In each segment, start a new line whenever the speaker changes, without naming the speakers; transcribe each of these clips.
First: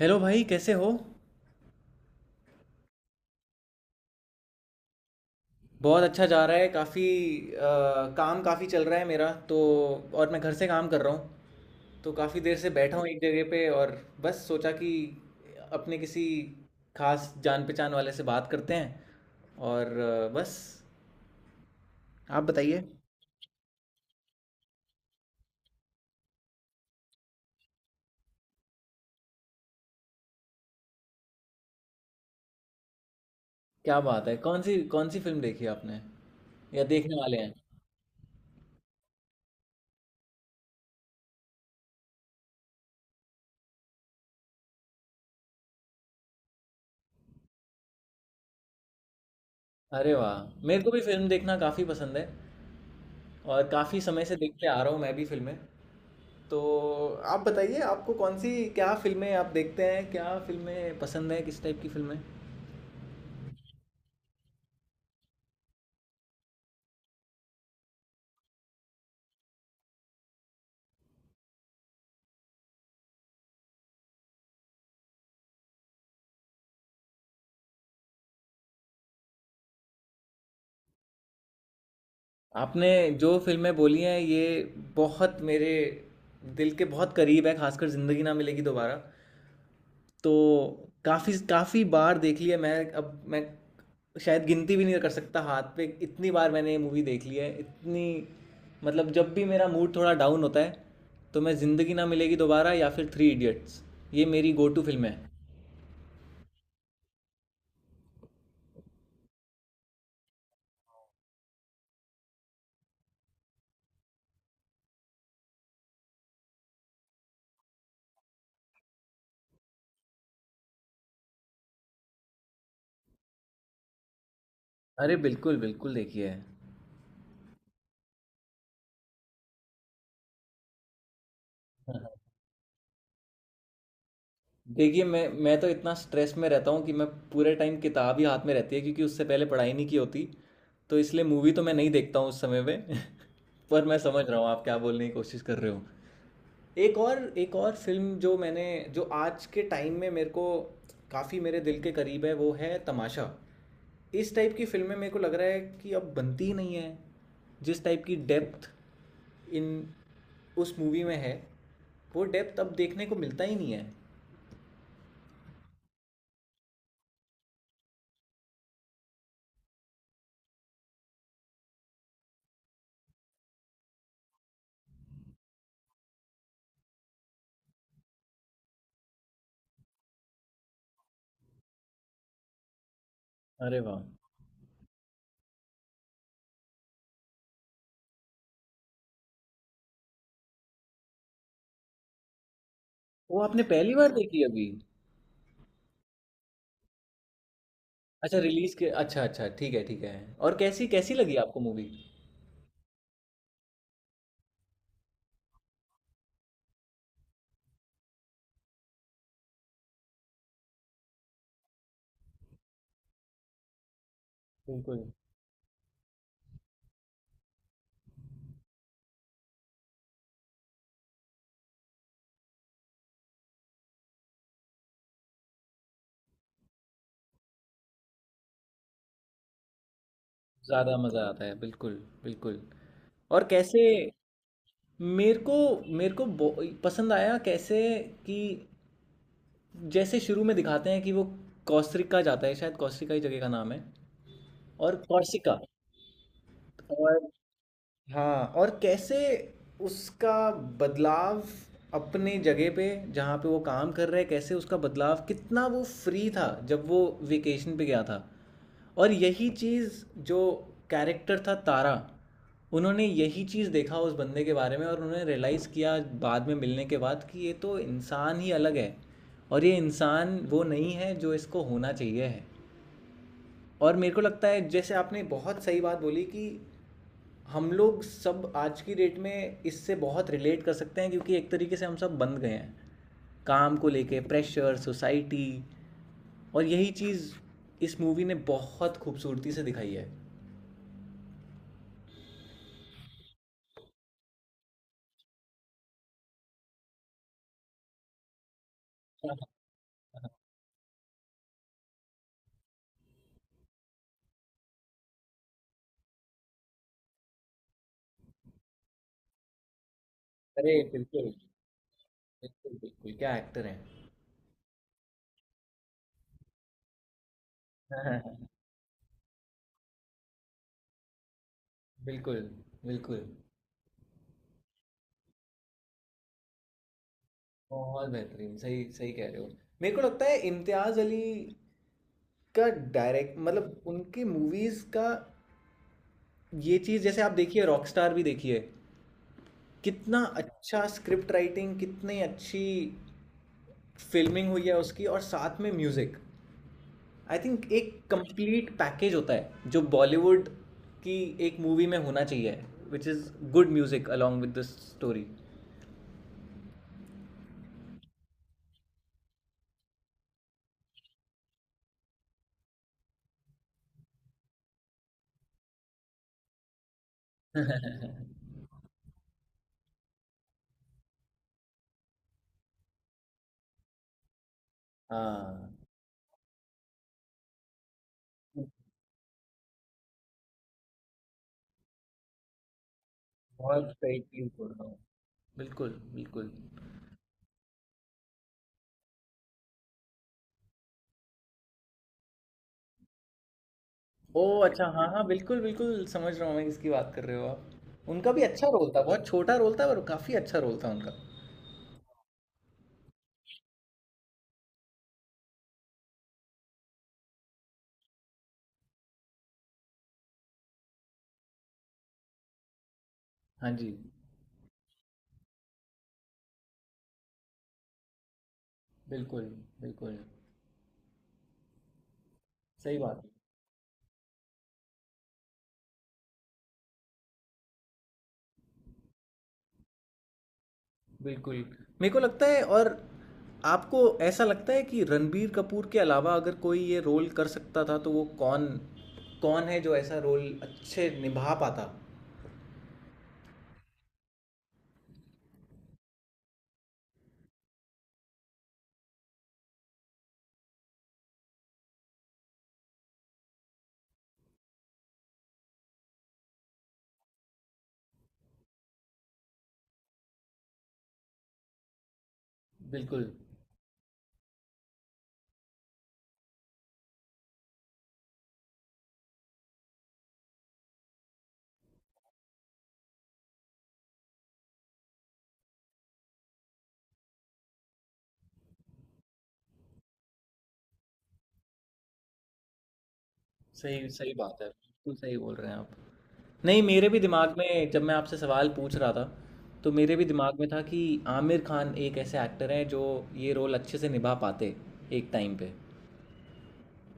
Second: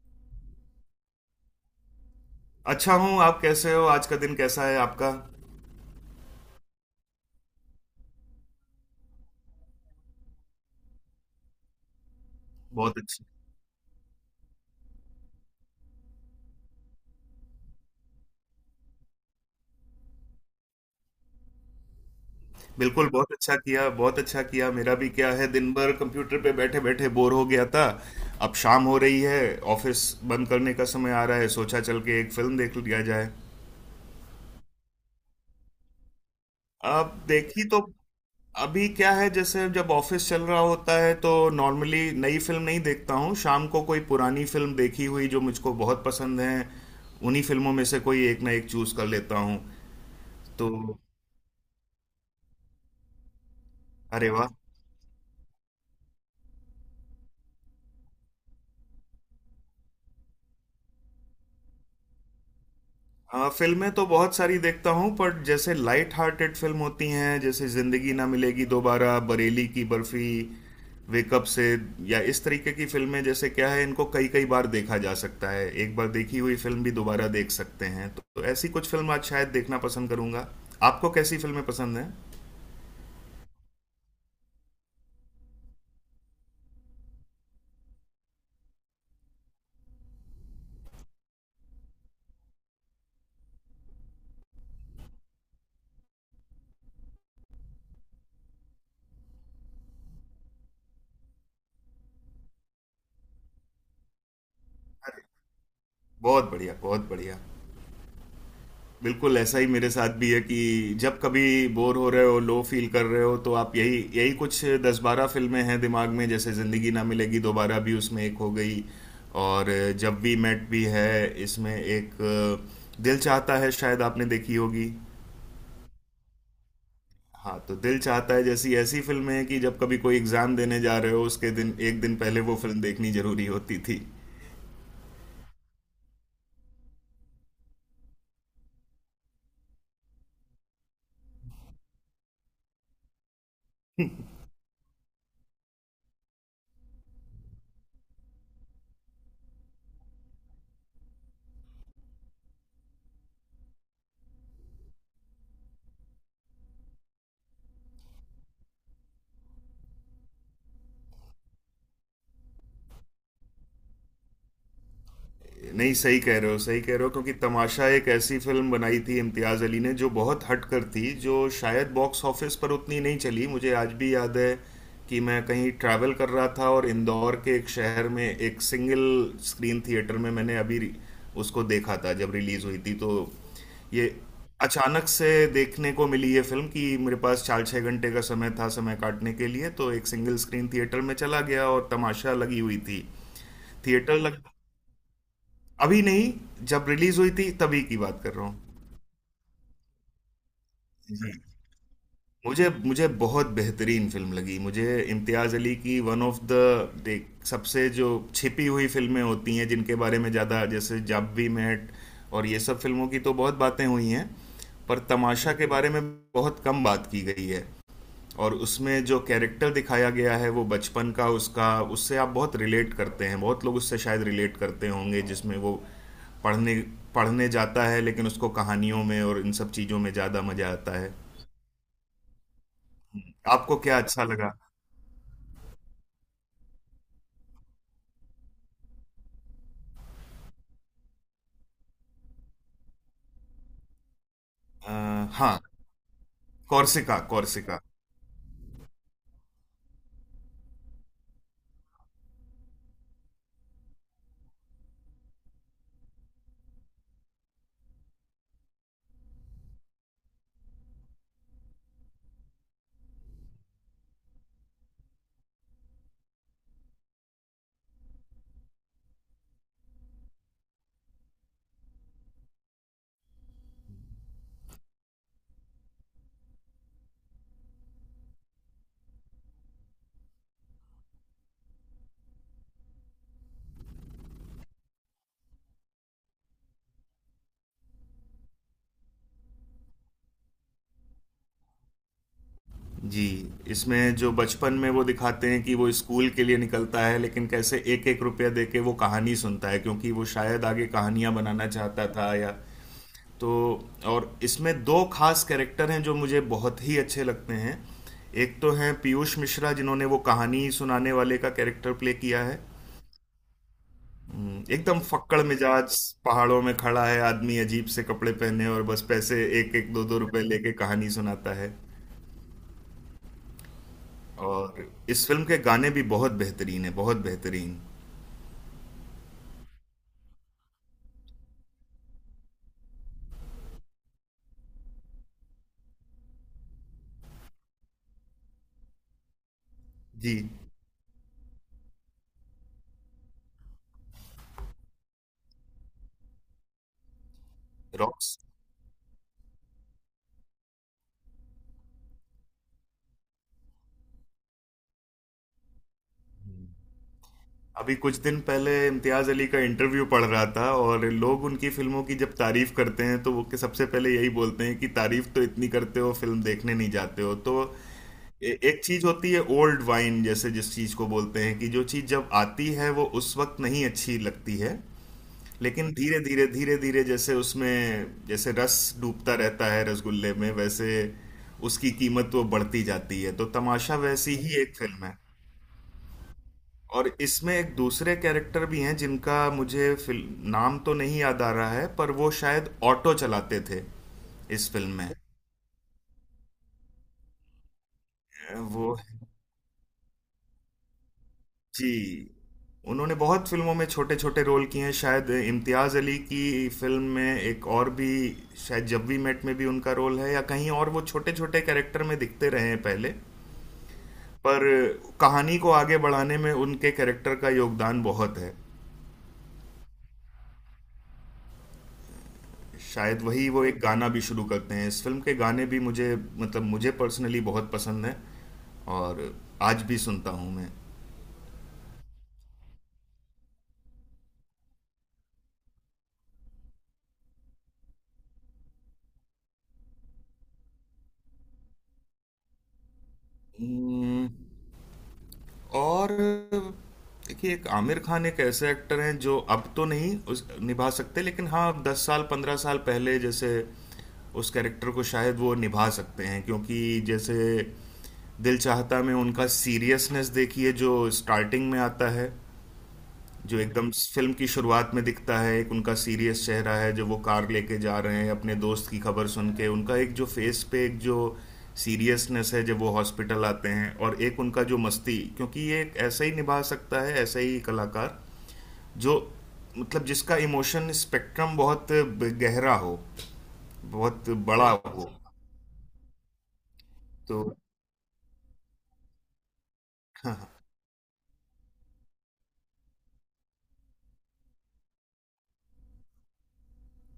Hello भाई कैसे हो।
अच्छा हूँ। आप कैसे हो? आज का दिन कैसा है आपका?
बहुत अच्छा जा रहा है। काफ़ी काम काफ़ी चल रहा है मेरा तो। और मैं घर से काम कर रहा हूँ तो काफ़ी देर से बैठा
बहुत
हूँ एक
अच्छा।
जगह पे। और बस सोचा कि अपने किसी खास जान पहचान वाले से बात करते हैं। और बस आप बताइए।
बिल्कुल, बहुत अच्छा किया, बहुत अच्छा किया। मेरा भी क्या है, दिन भर कंप्यूटर पे बैठे बैठे बोर हो गया था। अब शाम हो रही है, ऑफिस बंद करने का समय आ रहा है। सोचा चल के एक फिल्म देख लिया जाए।
क्या बात है, कौन सी फिल्म देखी आपने या
अब
देखने वाले हैं।
देखी तो अभी क्या है, जैसे जब ऑफिस चल रहा होता है तो नॉर्मली नई फिल्म नहीं देखता हूँ। शाम को कोई पुरानी फिल्म, देखी हुई जो मुझको बहुत पसंद है, उन्हीं फिल्मों में से कोई एक ना एक चूज कर लेता हूँ
अरे वाह,
तो।
मेरे को भी फिल्म देखना काफ़ी पसंद है और काफ़ी समय
अरे
से
वाह।
देखते आ रहा हूँ मैं भी फिल्में। तो आप बताइए, आपको कौन सी, क्या फिल्में आप देखते हैं, क्या फिल्में पसंद हैं, किस टाइप की फिल्में।
हाँ, फिल्में तो बहुत सारी देखता हूँ, पर जैसे लाइट हार्टेड फिल्म होती हैं जैसे ज़िंदगी ना मिलेगी दोबारा, बरेली की बर्फी, वेकअप से, या इस तरीके की फिल्में, जैसे क्या है इनको कई कई बार देखा जा सकता है, एक बार देखी हुई फिल्म भी दोबारा देख सकते हैं तो ऐसी कुछ फिल्म आज शायद देखना पसंद करूंगा। आपको कैसी फिल्में पसंद हैं?
आपने जो फिल्में बोली हैं ये बहुत मेरे दिल के बहुत करीब है, खासकर ज़िंदगी ना मिलेगी दोबारा। तो काफ़ी काफ़ी बार देख ली है। मैं शायद गिनती भी नहीं कर सकता हाथ पे इतनी बार मैंने ये मूवी देख ली है। इतनी मतलब जब भी मेरा मूड थोड़ा डाउन होता है तो मैं ज़िंदगी ना मिलेगी दोबारा या फिर थ्री इडियट्स, ये मेरी गो टू फिल्में हैं।
बहुत बढ़िया, बहुत बढ़िया। बिल्कुल ऐसा ही मेरे साथ भी है कि जब कभी बोर हो रहे हो, लो फील कर रहे हो, तो आप यही यही कुछ दस बारह फिल्में हैं दिमाग में, जैसे ज़िंदगी ना मिलेगी दोबारा भी उसमें एक हो गई। और जब वी मेट भी है इसमें एक। दिल चाहता है, शायद आपने देखी होगी।
अरे बिल्कुल बिल्कुल। देखिए
हाँ, तो दिल चाहता है जैसी ऐसी फिल्में हैं कि जब कभी कोई एग्ज़ाम देने जा रहे हो, उसके दिन, एक दिन पहले वो फिल्म देखनी ज़रूरी होती थी।
देखिए मैं तो इतना स्ट्रेस में रहता हूँ कि मैं पूरे टाइम किताब ही हाथ में रहती है, क्योंकि उससे पहले पढ़ाई नहीं की होती। तो इसलिए मूवी तो मैं नहीं देखता हूँ उस समय पे पर मैं समझ रहा हूँ आप क्या बोलने की कोशिश कर रहे हो। एक और फिल्म जो मैंने, जो आज के टाइम में मेरे को काफ़ी मेरे दिल के करीब है, वो है तमाशा। इस टाइप की फिल्में मेरे को लग रहा है कि अब बनती ही नहीं है। जिस टाइप की डेप्थ इन उस मूवी में है, वो डेप्थ अब देखने को मिलता ही नहीं है।
नहीं, सही कह रहे हो, सही कह रहे हो, क्योंकि तमाशा एक ऐसी फिल्म बनाई थी इम्तियाज़ अली ने जो बहुत हट कर थी, जो शायद बॉक्स ऑफिस पर उतनी नहीं चली। मुझे आज भी याद है कि मैं कहीं ट्रैवल कर रहा था और इंदौर के एक शहर में एक सिंगल स्क्रीन थिएटर में मैंने उसको देखा था जब रिलीज़ हुई थी तो।
अरे वाह।
ये अचानक से देखने को मिली ये फिल्म कि मेरे पास चार छः घंटे का समय था, समय काटने के लिए तो एक सिंगल स्क्रीन थिएटर में चला गया और तमाशा लगी हुई थी।
वो आपने पहली बार
थिएटर
देखी
लग
अभी?
अभी नहीं, जब रिलीज हुई थी तभी की बात कर
अच्छा,
रहा हूँ।
रिलीज के, अच्छा अच्छा, ठीक है ठीक है। और कैसी कैसी लगी आपको मूवी?
मुझे मुझे बहुत बेहतरीन फिल्म लगी। मुझे इम्तियाज़ अली की वन ऑफ द देख, सबसे जो छिपी हुई फिल्में होती हैं जिनके बारे में ज़्यादा, जैसे जब वी मेट और ये सब फिल्मों की तो बहुत बातें हुई हैं, पर
बिल्कुल
तमाशा के बारे में बहुत कम बात की गई है। और उसमें जो कैरेक्टर दिखाया गया है, वो बचपन का उसका, उससे आप बहुत रिलेट करते हैं, बहुत लोग उससे शायद रिलेट करते होंगे, जिसमें वो पढ़ने पढ़ने जाता है लेकिन उसको कहानियों में और इन सब चीज़ों में ज़्यादा मज़ा
ज़्यादा
आता है।
मज़ा आता है, बिल्कुल बिल्कुल। और
आपको
कैसे,
क्या अच्छा लगा?
मेरे को मेरे को बो पसंद आया? कैसे कि जैसे शुरू में दिखाते हैं कि वो कोस्टा रिका जाता है, शायद कोस्टा रिका ही जगह का नाम है। और
अ,
कोर्सिका।
हाँ, कॉर्सिका,
और
कॉर्सिका।
हाँ, और कैसे उसका बदलाव अपने जगह पे जहाँ पे वो काम कर रहा है, कैसे उसका बदलाव, कितना वो फ्री था जब वो वेकेशन पे गया था। और यही चीज़ जो कैरेक्टर था तारा, उन्होंने यही चीज़ देखा उस बंदे के बारे में और उन्होंने रियलाइज़ किया बाद में मिलने के बाद कि ये तो इंसान ही अलग है, और ये इंसान वो नहीं है जो इसको होना चाहिए है। और मेरे को लगता है, जैसे आपने बहुत सही बात बोली, कि हम लोग सब आज की डेट में इससे बहुत रिलेट कर सकते हैं, क्योंकि एक तरीके से हम सब बंद गए हैं काम को लेके प्रेशर सोसाइटी। और यही चीज़ इस मूवी ने बहुत खूबसूरती से दिखाई है।
जी, इसमें जो बचपन में वो दिखाते हैं कि वो स्कूल के लिए निकलता है, लेकिन कैसे एक एक रुपया दे के वो कहानी सुनता है, क्योंकि वो शायद आगे कहानियां बनाना चाहता था या तो। और इसमें दो खास कैरेक्टर हैं जो मुझे बहुत ही अच्छे लगते हैं। एक तो हैं पीयूष मिश्रा, जिन्होंने वो कहानी
अरे
सुनाने
बिल्कुल
वाले का कैरेक्टर प्ले किया है।
बिल्कुल, बिल्कुल क्या एक्टर हैं।
एकदम फक्कड़ मिजाज, पहाड़ों में खड़ा है आदमी, अजीब से कपड़े
हाँ,
पहने, और बस पैसे एक एक दो दो रुपए लेके कहानी सुनाता है।
बिल्कुल बिल्कुल।
और इस फिल्म के गाने भी बहुत बेहतरीन है, बहुत बेहतरीन।
बहुत बेहतरीन, सही सही कह रहे हो। मेरे को लगता है इम्तियाज अली का डायरेक्ट मतलब उनकी मूवीज का ये चीज़, जैसे आप देखिए, रॉकस्टार भी देखिए, कितना
जी।
अच्छा स्क्रिप्ट राइटिंग, कितनी अच्छी फ़िल्मिंग हुई है उसकी और साथ में म्यूज़िक। आई थिंक एक
रॉक्स।
कंप्लीट पैकेज होता है, जो बॉलीवुड की एक मूवी में होना चाहिए, which is good music along with the story.
अभी कुछ दिन पहले इम्तियाज अली का इंटरव्यू पढ़ रहा था, और लोग उनकी फिल्मों की जब तारीफ करते हैं तो वो के सबसे पहले यही बोलते हैं कि तारीफ तो इतनी करते हो, फिल्म देखने नहीं जाते हो तो। एक चीज होती है ओल्ड वाइन जैसे, जिस चीज को बोलते हैं कि जो चीज जब आती है वो उस वक्त नहीं अच्छी लगती है,
हाँ,
लेकिन धीरे धीरे धीरे धीरे जैसे उसमें, जैसे रस डूबता रहता है रसगुल्ले में, वैसे उसकी कीमत वो बढ़ती जाती है, तो
बहुत
तमाशा
सही
वैसी
चीज़
ही
बोल
एक
रहा हूँ।
फिल्म है।
बिल्कुल, बिल्कुल।
और इसमें एक दूसरे कैरेक्टर भी हैं जिनका मुझे फिल्म नाम तो नहीं याद आ रहा है, पर वो शायद ऑटो चलाते थे
ओह!
इस
अच्छा,
फिल्म
हाँ,
में।
हाँ, बिल्कुल, बिल्कुल समझ रहा हूँ मैं किसकी बात कर रहे हो आप। उनका भी
अ,
अच्छा
वो
रोल था, बहुत छोटा रोल था पर काफ़ी अच्छा रोल था उनका।
जी, उन्होंने बहुत फिल्मों में छोटे छोटे रोल किए हैं, शायद इम्तियाज़ अली की फिल्म में एक और भी, शायद जब वी मेट में भी उनका रोल है, या कहीं और वो छोटे छोटे कैरेक्टर में दिखते रहे हैं पहले।
हाँ जी,
पर कहानी को आगे बढ़ाने में उनके कैरेक्टर का योगदान बहुत है।
बिल्कुल, बिल्कुल, सही बात
शायद
है,
वही वो एक गाना भी शुरू करते हैं। इस फ़िल्म के गाने भी मुझे, मतलब मुझे पर्सनली बहुत पसंद हैं, और आज भी सुनता हूँ मैं।
बिल्कुल। मेरे को लगता है, और आपको ऐसा लगता है कि रणबीर कपूर के अलावा अगर कोई ये रोल कर सकता था तो वो कौन कौन है जो ऐसा रोल अच्छे निभा पाता?
उम्म, और देखिए, एक आमिर खान एक ऐसे एक्टर हैं जो अब तो नहीं उस निभा सकते, लेकिन हाँ दस साल पंद्रह साल पहले जैसे उस कैरेक्टर को शायद वो निभा सकते हैं, क्योंकि जैसे दिल चाहता में उनका सीरियसनेस देखिए जो स्टार्टिंग में आता है,
बिल्कुल,
जो एकदम फिल्म की शुरुआत में दिखता है। एक उनका सीरियस चेहरा है जो वो कार लेके जा रहे हैं अपने दोस्त की खबर सुन के, उनका एक जो फेस पे एक जो सीरियसनेस है जब वो हॉस्पिटल आते हैं, और एक उनका जो मस्ती, क्योंकि ये एक ऐसा ही निभा सकता है, ऐसा ही कलाकार जो, मतलब जिसका इमोशन स्पेक्ट्रम बहुत गहरा हो,
सही
बहुत
सही बात है,
बड़ा हो
बिल्कुल सही बोल रहे हैं आप। नहीं, मेरे भी
तो।
दिमाग में जब मैं आपसे सवाल पूछ रहा था, तो मेरे भी दिमाग में था कि आमिर खान एक ऐसे एक्टर हैं जो ये रोल अच्छे से निभा पाते एक टाइम पे।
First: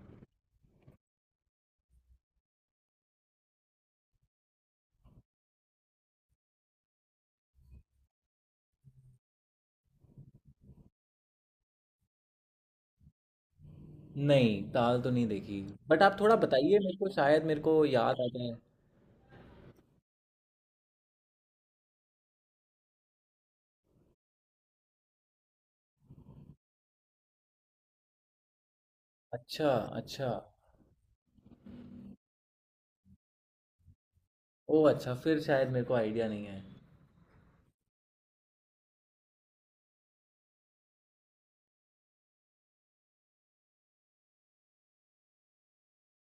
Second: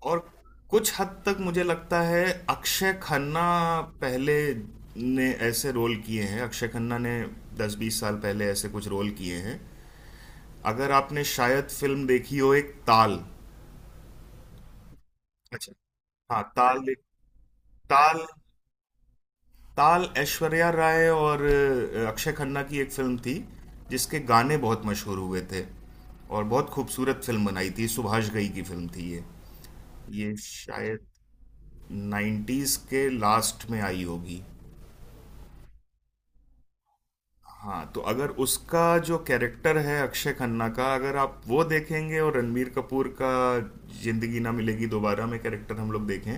और कुछ हद तक मुझे लगता है अक्षय खन्ना, पहले ने ऐसे रोल किए हैं, अक्षय खन्ना ने 10-20 साल पहले ऐसे कुछ रोल किए हैं। अगर आपने शायद फिल्म देखी हो, एक ताल।
नहीं, ताल तो नहीं देखी।
अच्छा।
बट आप थोड़ा
हाँ
बताइए,
ताल
मेरे
देख
को शायद मेरे को याद
ताल,
आ जाए।
ताल ऐश्वर्या राय और अक्षय खन्ना की एक फिल्म थी, जिसके गाने बहुत मशहूर हुए थे, और बहुत खूबसूरत फिल्म बनाई थी, सुभाष घई की फिल्म थी ये।
अच्छा अच्छा।
ये शायद 90s के लास्ट में आई होगी।
ओ अच्छा, फिर शायद मेरे को आइडिया नहीं है।
हाँ, तो अगर उसका जो कैरेक्टर है अक्षय खन्ना का, अगर आप वो देखेंगे, और रणबीर कपूर का जिंदगी ना मिलेगी दोबारा में कैरेक्टर हम लोग देखें,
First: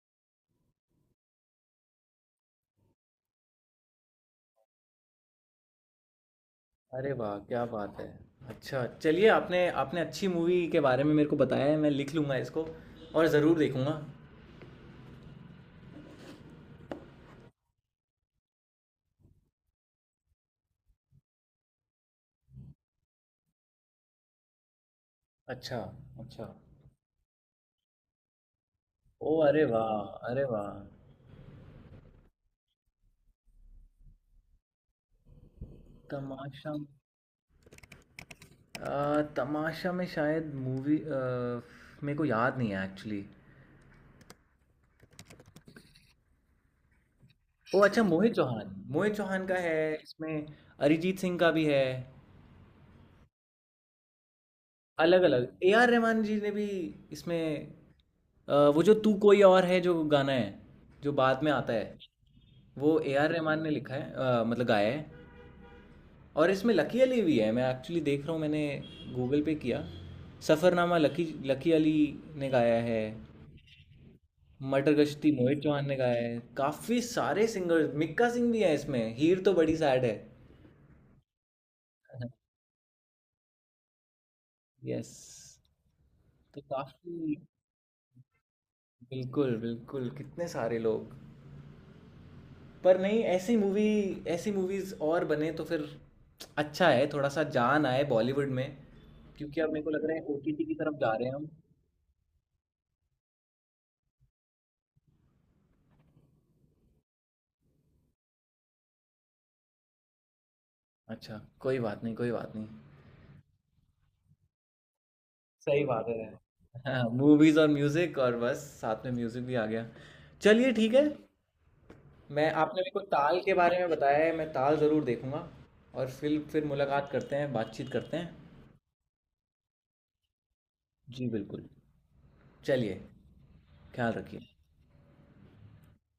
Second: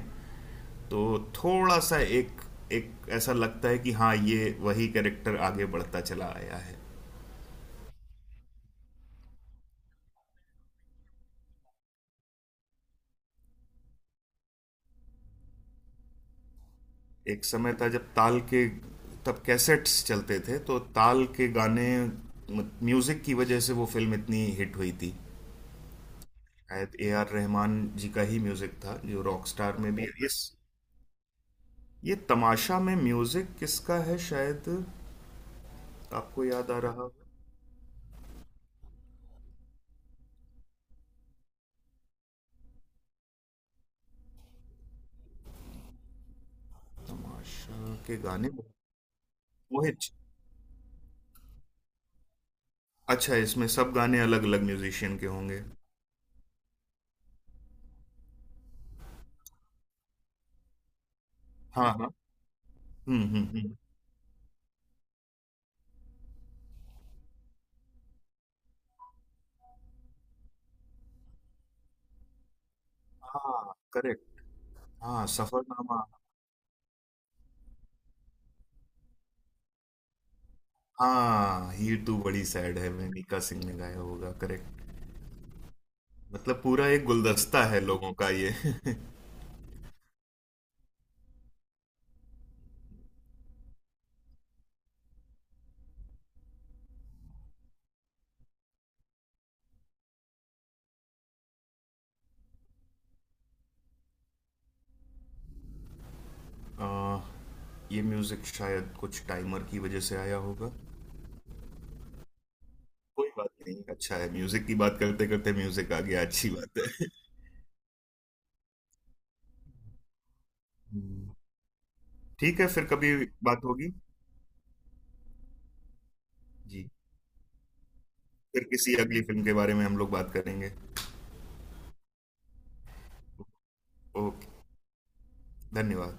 तो थोड़ा सा एक, एक ऐसा लगता है कि हाँ, ये वही कैरेक्टर आगे बढ़ता चला आया है।
अरे वाह, क्या बात है। अच्छा चलिए, आपने आपने अच्छी मूवी के बारे में मेरे को बताया है, मैं लिख लूँगा इसको और ज़रूर देखूँगा।
एक समय था जब ताल के, तब कैसेट्स चलते थे तो ताल के गाने, म्यूजिक की वजह से वो फिल्म इतनी हिट हुई थी।
अच्छा अच्छा।
शायद ए आर रहमान जी का ही म्यूजिक था, जो
ओ अरे
रॉकस्टार में भी
वाह,
इस,
अरे वाह।
ये तमाशा में म्यूजिक किसका है शायद, आपको याद
तमाशा,
आ रहा हो?
तमाशा में शायद मूवी, मेरे को याद नहीं है एक्चुअली। ओ
तमाशा
अच्छा,
के
मोहित
गाने।
चौहान, मोहित चौहान का है
मोहित।
इसमें, अरिजीत सिंह का भी है।
अच्छा, इसमें सब गाने अलग अलग म्यूजिशियन
अलग
के
अलग,
होंगे।
ए आर रहमान जी ने भी इसमें, वो जो तू कोई और है जो गाना है, जो बाद में आता
हाँ, हाँ।
है, वो A
hmm,
R
hmm,
Rahman ने
हम्म।
लिखा है, मतलब गाया है। और इसमें लकी अली भी है, मैं एक्चुअली देख रहा हूँ, मैंने गूगल पे किया। सफ़रनामा लकी लकी अली ने गाया है।
हाँ, करेक्ट।
मटर
हाँ,
गश्ती मोहित चौहान ने
सफरनामा।
गाया है, काफ़ी सारे सिंगर्स, मिक्का सिंह भी है इसमें। हीर तो बड़ी सैड है।
हाँ, ये तो बड़ी सैड है, मैं, मीका सिंह ने गाया होगा, करेक्ट।
यस, तो
मतलब पूरा एक
काफ़ी,
गुलदस्ता है लोगों का ये।
बिल्कुल बिल्कुल, कितने सारे लोग। पर नहीं, ऐसी मूवी, ऐसी मूवीज और बने तो फिर अच्छा है, थोड़ा सा जान आए बॉलीवुड में। क्योंकि अब मेरे को लग रहा है ओटीटी की तरफ जा रहे हैं हम।
आ, ये म्यूजिक शायद कुछ टाइमर की वजह से आया होगा।
अच्छा कोई बात नहीं, कोई बात नहीं।
कोई बात नहीं, अच्छा है, म्यूजिक की बात करते करते
सही
म्यूजिक आ
बात
गया,
है।
अच्छी बात है।
हाँ, मूवीज और म्यूजिक, और बस साथ में म्यूजिक भी आ गया। चलिए ठीक है। मैं,
ठीक है,
आपने
फिर
मेरे को
कभी
ताल के
बात
बारे में
होगी।
बताया है, मैं ताल ज़रूर देखूंगा। और फिर
जी,
मुलाकात करते हैं, बातचीत करते हैं।
फिर किसी अगली फिल्म के बारे में हम लोग बात करेंगे।
जी बिल्कुल। चलिए, ख्याल रखिए।
ओके, धन्यवाद।